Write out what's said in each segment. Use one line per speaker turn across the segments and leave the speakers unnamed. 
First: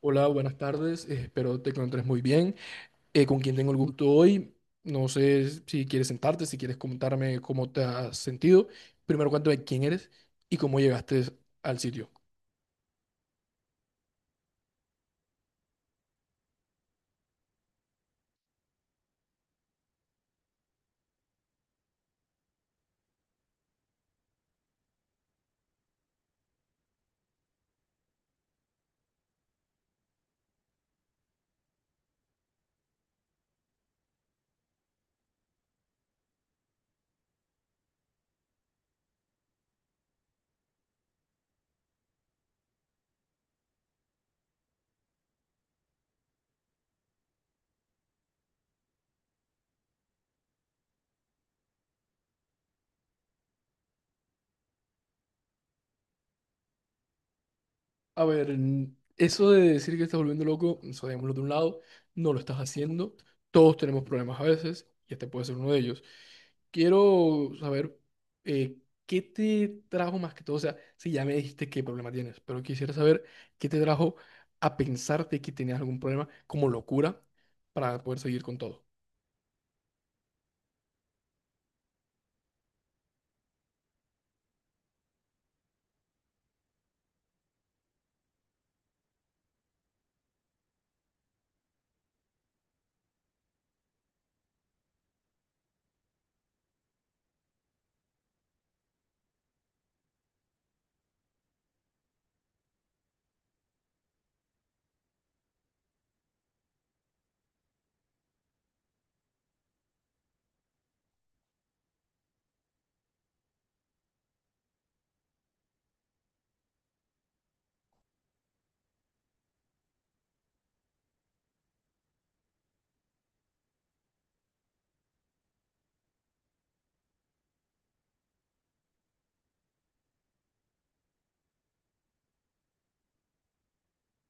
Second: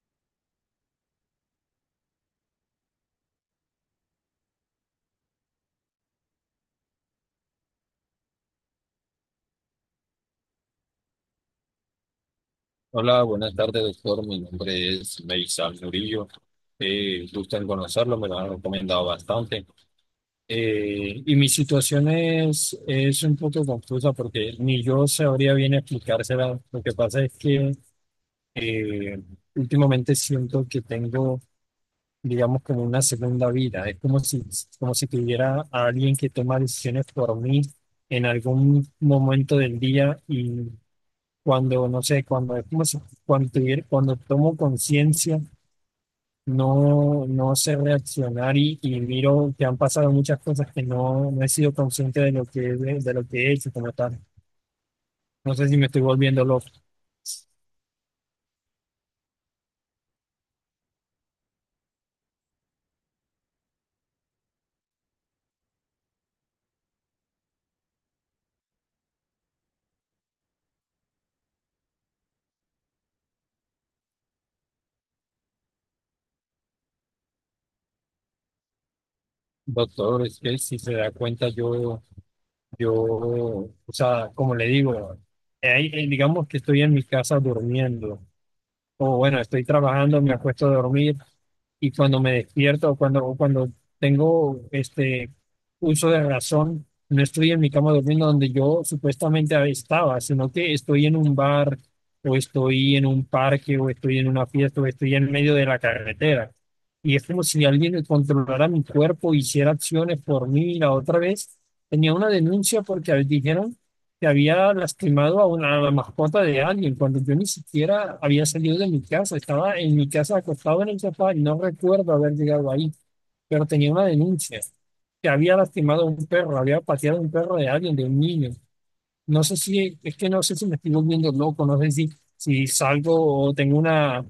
Hola, buenas tardes. Espero te encuentres muy bien. ¿Con quién tengo el gusto hoy? No sé si quieres sentarte, si quieres comentarme cómo te has sentido. Primero, cuéntame quién eres y cómo llegaste al sitio.
Hola, buenas tardes, doctor. Mi nombre es Meisal Murillo. Gusto en conocerlo, me lo han recomendado bastante. Y mi situación es un poco confusa porque ni yo sabría bien explicársela. Lo que pasa es que eh, últimamente siento que tengo, digamos, como una segunda vida. Es como si tuviera a alguien que toma decisiones por mí en algún momento del día y cuando, no sé, cuando es como si- cuando cuando tomo conciencia, no sé reaccionar y miro que han pasado muchas cosas que no he sido consciente de lo de lo que he hecho como tal. No sé si me estoy volviendo loco.
A ver, eso de decir que estás volviendo loco, eso dejémoslo de un lado, no lo estás haciendo. Todos tenemos problemas a veces, y este puede ser uno de ellos. Quiero saber eh, qué te trajo más que todo, o sea, si ya me dijiste qué problema tienes, pero quisiera saber qué te trajo a pensarte que tenías algún problema como locura para poder seguir con todo.
Doctor, es que si se da cuenta, yo, o sea, como le digo, digamos que estoy en mi casa durmiendo, o bueno, estoy trabajando, me acuesto a dormir, y cuando me despierto o cuando tengo este uso de razón, no estoy en mi cama durmiendo donde yo supuestamente estaba, sino que estoy en un bar o estoy en un parque o estoy en una fiesta o estoy en medio de la carretera. Y es como si alguien controlara mi cuerpo, hiciera acciones por mí. La otra vez tenía una denuncia porque dijeron que había lastimado a una a la mascota de alguien, cuando yo ni siquiera había salido de mi casa, estaba en mi casa acostado en el sofá y no recuerdo haber llegado ahí, pero tenía una denuncia que había lastimado a un perro, había pateado a un perro de alguien, de un niño. No sé si, es que no sé si me estoy volviendo loco, no sé si, si salgo o tengo una,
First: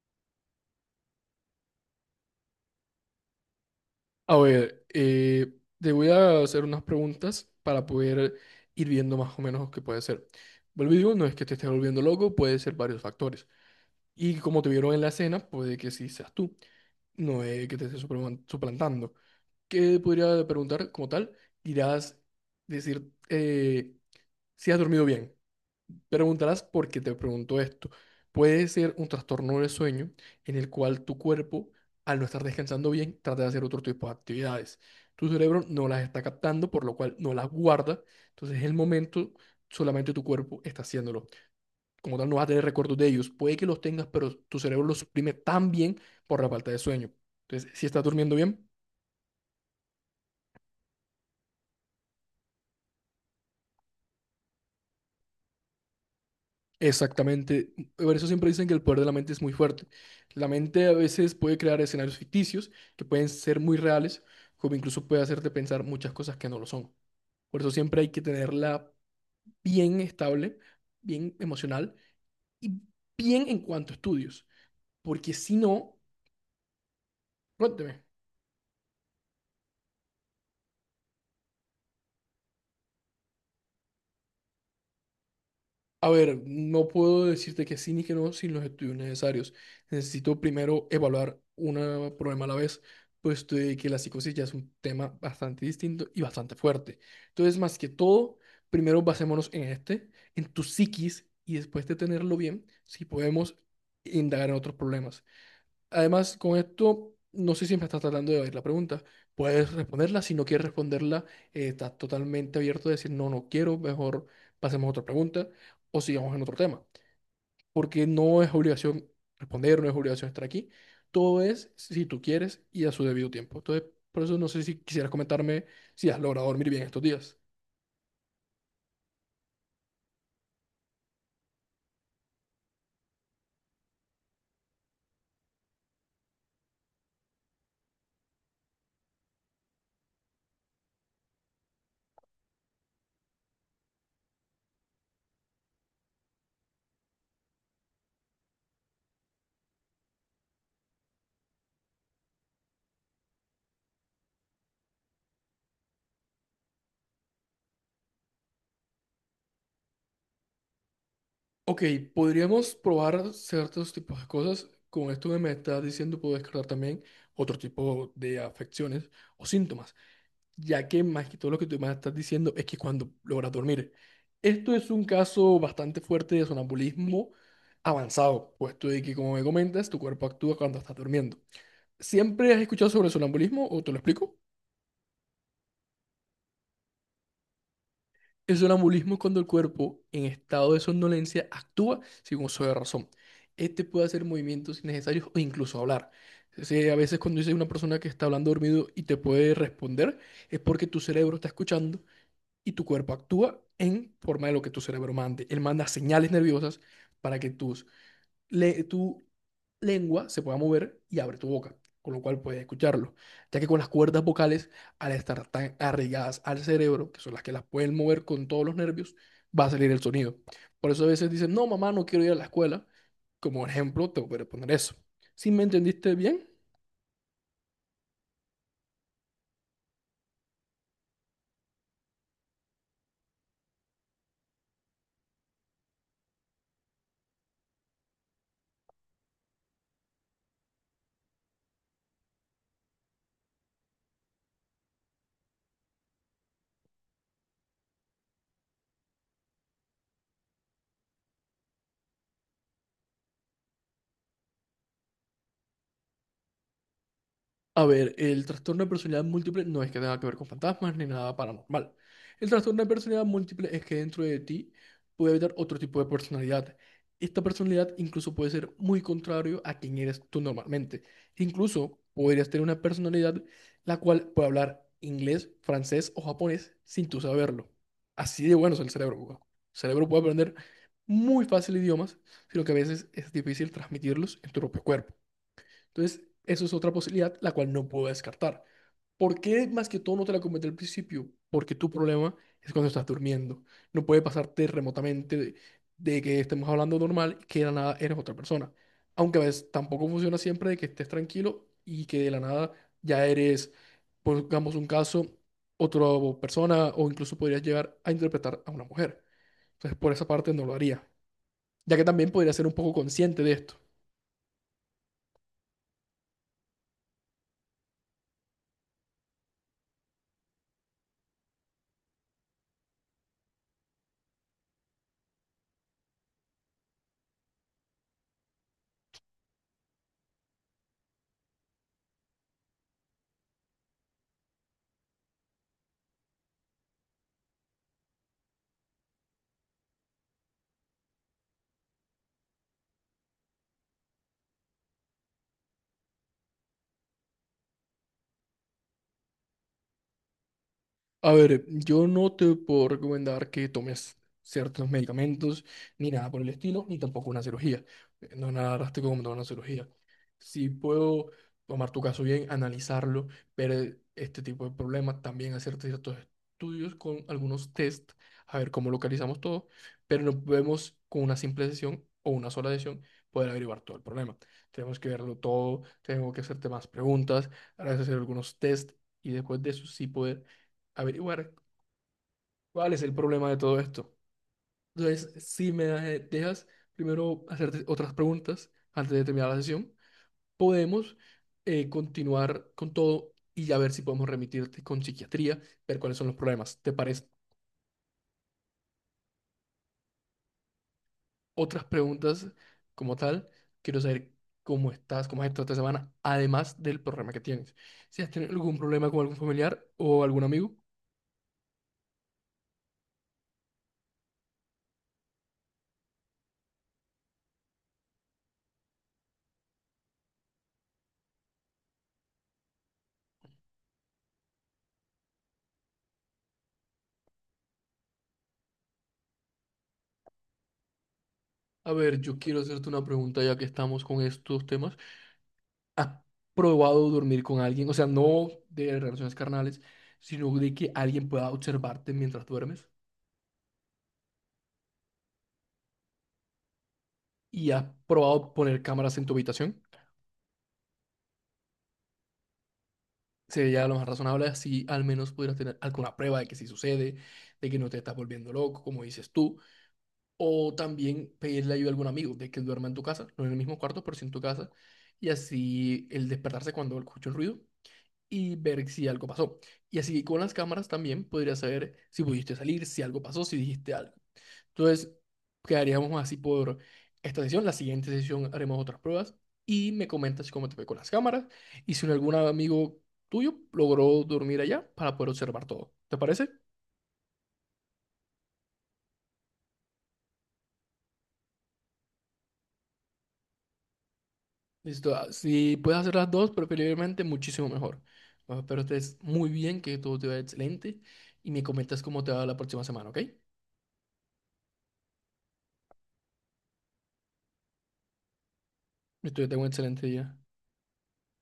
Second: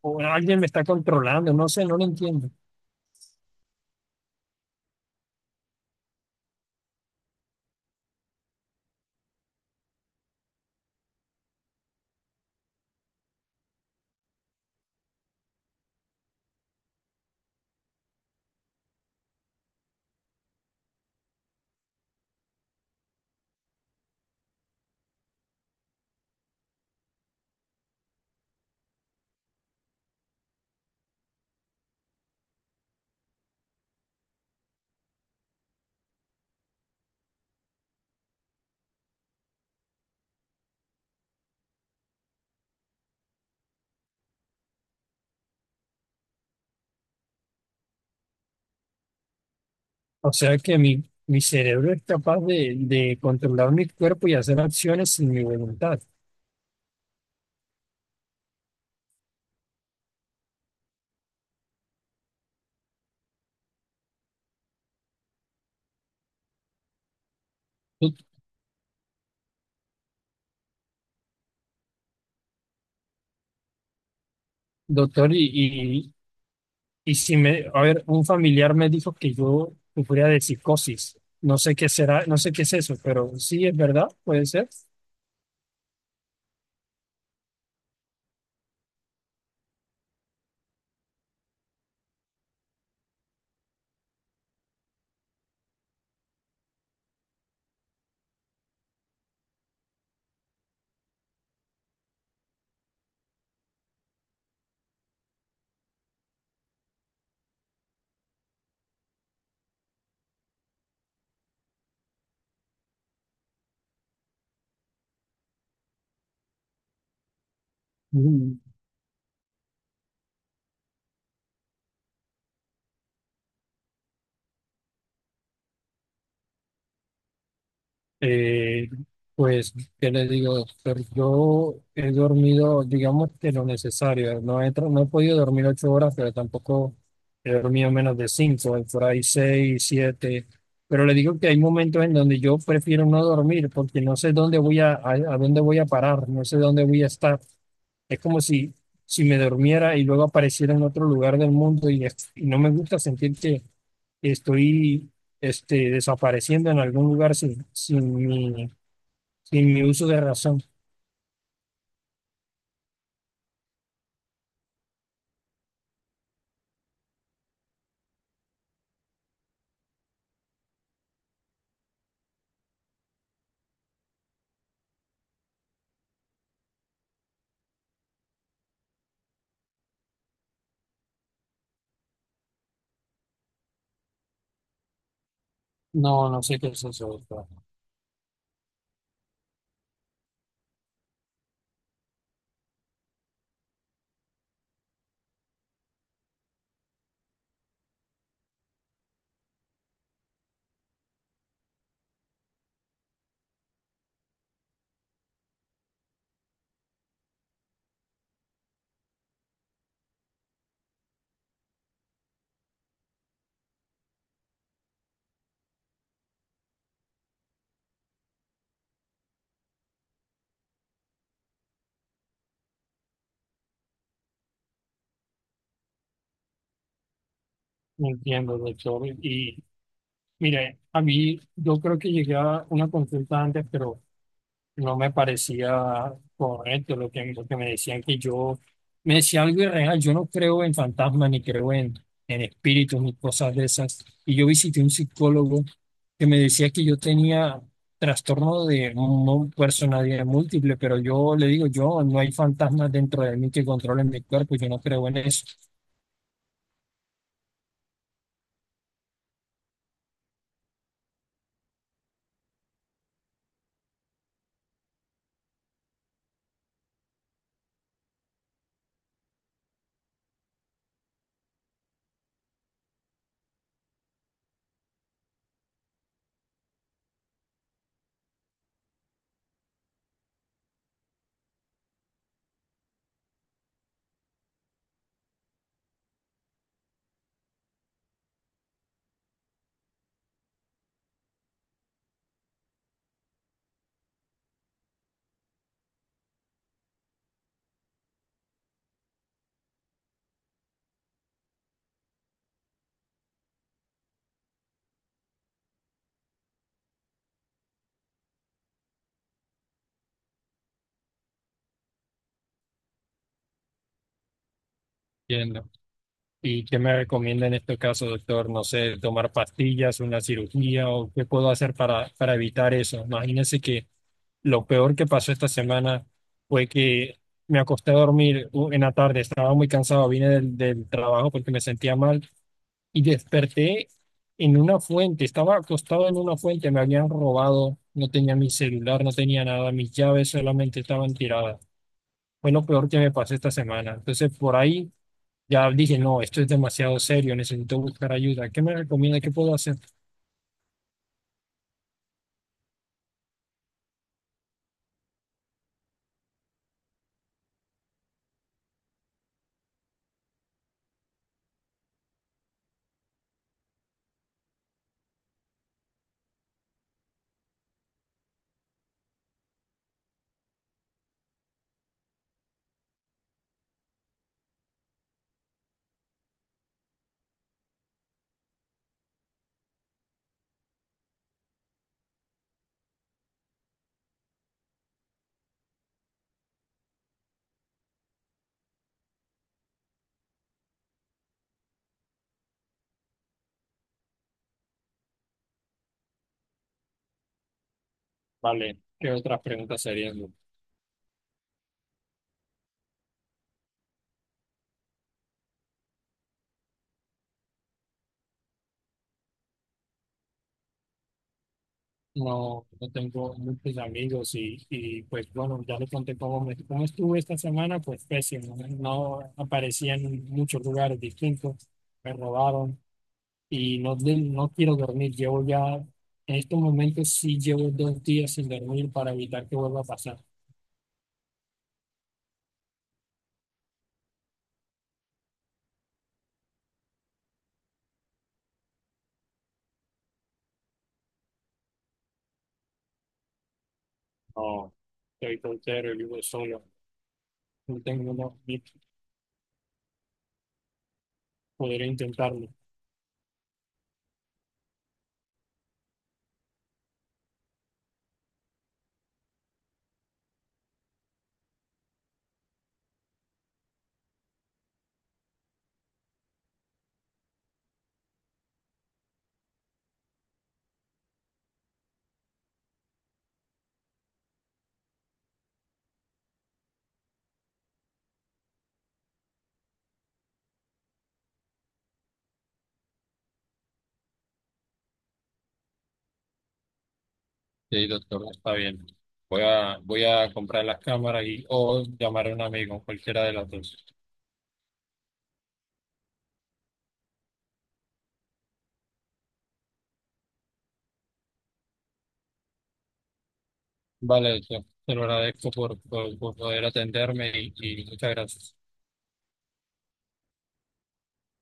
o alguien me está controlando, no sé, no lo entiendo.
A ver, te voy a hacer unas preguntas para poder ir viendo más o menos qué puede ser. Vuelvo y digo, no es que te estés volviendo loco, puede ser varios factores. Y como te vieron en la escena, puede que sí seas tú. No es que te estés suplantando. ¿Qué podría preguntar como tal? Irás decir si has dormido bien. Preguntarás por qué te pregunto esto. Puede ser un trastorno del sueño en el cual tu cuerpo, al no estar descansando bien, trata de hacer otro tipo de actividades. Tu cerebro no las está captando, por lo cual no las guarda. Entonces, en el momento, solamente tu cuerpo está haciéndolo. Como tal, no vas a tener recuerdos de ellos. Puede que los tengas, pero tu cerebro los suprime tan bien por la falta de sueño. Entonces, si estás durmiendo bien,
O sea que mi cerebro es capaz de controlar mi cuerpo y hacer acciones sin mi voluntad.
exactamente. Por eso siempre dicen que el poder de la mente es muy fuerte. La mente a veces puede crear escenarios ficticios que pueden ser muy reales, como incluso puede hacerte pensar muchas cosas que no lo son. Por eso siempre hay
¿Tú,
que tenerla bien estable, bien emocional y bien en cuanto a estudios.
Doctor,
Porque si no,
y si me, a
cuénteme.
ver, un familiar me dijo que yo sufría de psicosis. No sé qué será, no sé qué es eso, pero sí es verdad, puede ser.
A ver, no puedo decirte que sí ni que no sin los estudios necesarios. Necesito primero evaluar un problema a la vez, puesto de que la psicosis ya es un tema bastante distinto y bastante fuerte. Entonces, más que todo, primero basémonos en este, en tu psiquis, y después de tenerlo bien, si podemos indagar en otros problemas. Además, con esto, no sé si me estás tratando de oír la pregunta. Puedes responderla. Si no quieres responderla, estás totalmente abierto a decir, no, no quiero, mejor pasemos a otra pregunta o sigamos en otro tema. Porque no es
Mm.
obligación responder, no es obligación estar aquí. Todo es si tú quieres y a su debido tiempo. Entonces, por eso no sé si quisieras comentarme si has logrado dormir bien estos días.
Eh, pues, ¿Qué le digo, doctor? Yo he dormido, digamos que lo necesario. No he podido dormir 8 horas, pero tampoco he dormido menos de 5, por ahí 6, 7. Pero le digo que hay momentos en donde yo prefiero no dormir porque no sé dónde a dónde voy a parar, no sé dónde voy a estar. Es como si, si me durmiera y luego apareciera en otro lugar del mundo y no me gusta sentir que estoy desapareciendo en algún lugar sin mi uso de razón.
Ok, podríamos probar ciertos tipos de cosas. Con esto que me estás diciendo, puedo descartar también otro tipo de afecciones o síntomas, ya que más que todo lo que tú me estás diciendo es que cuando logras dormir. Esto es un caso bastante fuerte de sonambulismo avanzado, puesto de que, como me comentas, tu cuerpo actúa cuando estás durmiendo. ¿Siempre has escuchado sobre el sonambulismo o te lo explico?
No, no sé qué es eso, doctor.
El sonambulismo es cuando el cuerpo, en estado de somnolencia, actúa sin uso de razón. Este puede hacer movimientos innecesarios o incluso hablar. Entonces, a veces cuando dice una persona que está hablando dormido y te puede responder, es porque tu cerebro está escuchando y tu cuerpo actúa en forma de lo que tu cerebro mande. Él manda señales nerviosas para que tu lengua se pueda mover y abre tu boca, con lo cual puedes escucharlo. Ya que con las cuerdas vocales, al estar tan arraigadas al cerebro, que son las que las pueden mover con todos los nervios, va a salir el sonido. Por eso a veces dicen, no, mamá, no quiero ir a la escuela. Como ejemplo, te voy a poner eso. Si me entendiste bien,
No entiendo, doctor. Y mire, a mí yo creo que llegué a una consulta antes, pero no me parecía correcto lo que me decían que me decía algo irreal, yo no creo en fantasmas ni creo en espíritus ni cosas de esas. Y yo visité un psicólogo que me decía que yo tenía personalidad múltiple, pero yo le digo, yo no hay fantasmas dentro de mí que controlen mi cuerpo, yo no creo en eso.
a ver, el trastorno de personalidad múltiple no es que tenga que ver con fantasmas ni nada paranormal. El trastorno de personalidad múltiple es que dentro de ti puede haber otro tipo de personalidad. Esta personalidad incluso puede ser muy contrario a quien eres tú normalmente. Incluso podrías tener una personalidad la cual puede hablar inglés, francés o japonés sin tú saberlo. Así de bueno es el cerebro, weón. El cerebro puede aprender muy fácil idiomas, sino que a veces es difícil transmitirlos en tu propio cuerpo. Entonces, eso es otra posibilidad, la cual no puedo descartar. ¿Por qué más que todo no te la comenté al principio? Porque tu problema es cuando estás durmiendo. No puede pasarte remotamente de que estemos hablando normal y que de la nada eres otra persona. Aunque a veces tampoco funciona siempre de que estés tranquilo y que de la nada ya eres, pongamos un caso, otra persona o incluso podrías llegar a interpretar a una mujer. Entonces, por esa parte no lo haría ya que también podría ser un poco consciente de esto.
Entiendo. ¿Y qué me recomienda en este caso, doctor? No sé, tomar pastillas, una cirugía o qué puedo hacer para evitar eso. Imagínese que lo peor que pasó esta semana fue que me acosté a dormir u- en la tarde, estaba muy cansado, vine del trabajo porque me sentía mal y desperté en una fuente, estaba acostado en una fuente, me habían robado, no tenía mi celular, no tenía nada, mis llaves solamente estaban tiradas. Fue lo peor que me pasó esta semana. Entonces por ahí ya dije, no, esto es demasiado serio, necesito buscar ayuda. ¿Qué me recomienda? ¿Qué puedo hacer?
A ver, yo no te puedo recomendar que tomes ciertos medicamentos, ni nada por el estilo, ni tampoco una cirugía. No es nada drástico como tomar una cirugía. Si puedo tomar tu caso bien, analizarlo, ver este tipo de problemas, también hacer ciertos estudios con algunos test, a ver cómo localizamos todo, pero no podemos con una simple sesión o una sola sesión poder averiguar todo el problema. Tenemos que verlo todo, tengo que hacerte más preguntas, ahora hacer algunos test y después de eso sí poder averiguar cuál es el problema de todo esto. Entonces, si me dejas primero hacerte otras preguntas antes de terminar la sesión, podemos continuar con todo y ya ver si podemos remitirte con psiquiatría, ver cuáles son los problemas. ¿Te parece?
Vale, ¿qué otras preguntas serían?
Otras preguntas como tal, quiero saber cómo estás, cómo has estado esta semana, además del problema que tienes. Si has tenido algún problema con algún familiar o algún amigo.
No, no tengo muchos amigos y pues bueno, ya le conté cómo estuve esta semana, pues pésimo, ¿no? No aparecía en muchos lugares distintos, me robaron no quiero dormir, llevo ya, en estos momentos sí llevo 2 días sin dormir para evitar que vuelva a pasar.
A ver, yo quiero hacerte una pregunta ya que estamos con estos temas. ¿Has probado dormir con alguien? O sea, no de relaciones carnales, sino de que alguien pueda observarte mientras duermes
No, estoy soltero y vivo solo,
y
no
has
tengo, no,
probado
ni
poner cámaras en tu habitación.
podría intentarlo.
Sería lo más razonable, así al menos pudieras tener alguna prueba de que sí sucede, de que no te estás volviendo loco, como dices tú, o también pedirle ayuda a algún amigo de que duerma en tu casa, no en el mismo cuarto, pero sí en tu casa, y así el despertarse cuando escucha el ruido y ver si algo pasó. Y así con las cámaras también podrías saber si pudiste salir, si algo pasó, si dijiste algo. Entonces, quedaríamos así por esta sesión. La siguiente sesión haremos otras pruebas y me comentas cómo te fue con las cámaras y si algún amigo tuyo logró dormir allá para poder observar todo. ¿Te parece?
Sí, doctor, está bien. Voy a comprar las cámaras y o llamar a un amigo, cualquiera de las dos.
Listo. Si puedes hacer las dos, preferiblemente muchísimo mejor. Espero estés muy bien, que todo te vaya excelente y me comentas cómo te va la próxima semana, ¿ok?
Vale, yo te lo agradezco por poder atenderme y muchas gracias.
Listo, yo tengo un excelente día.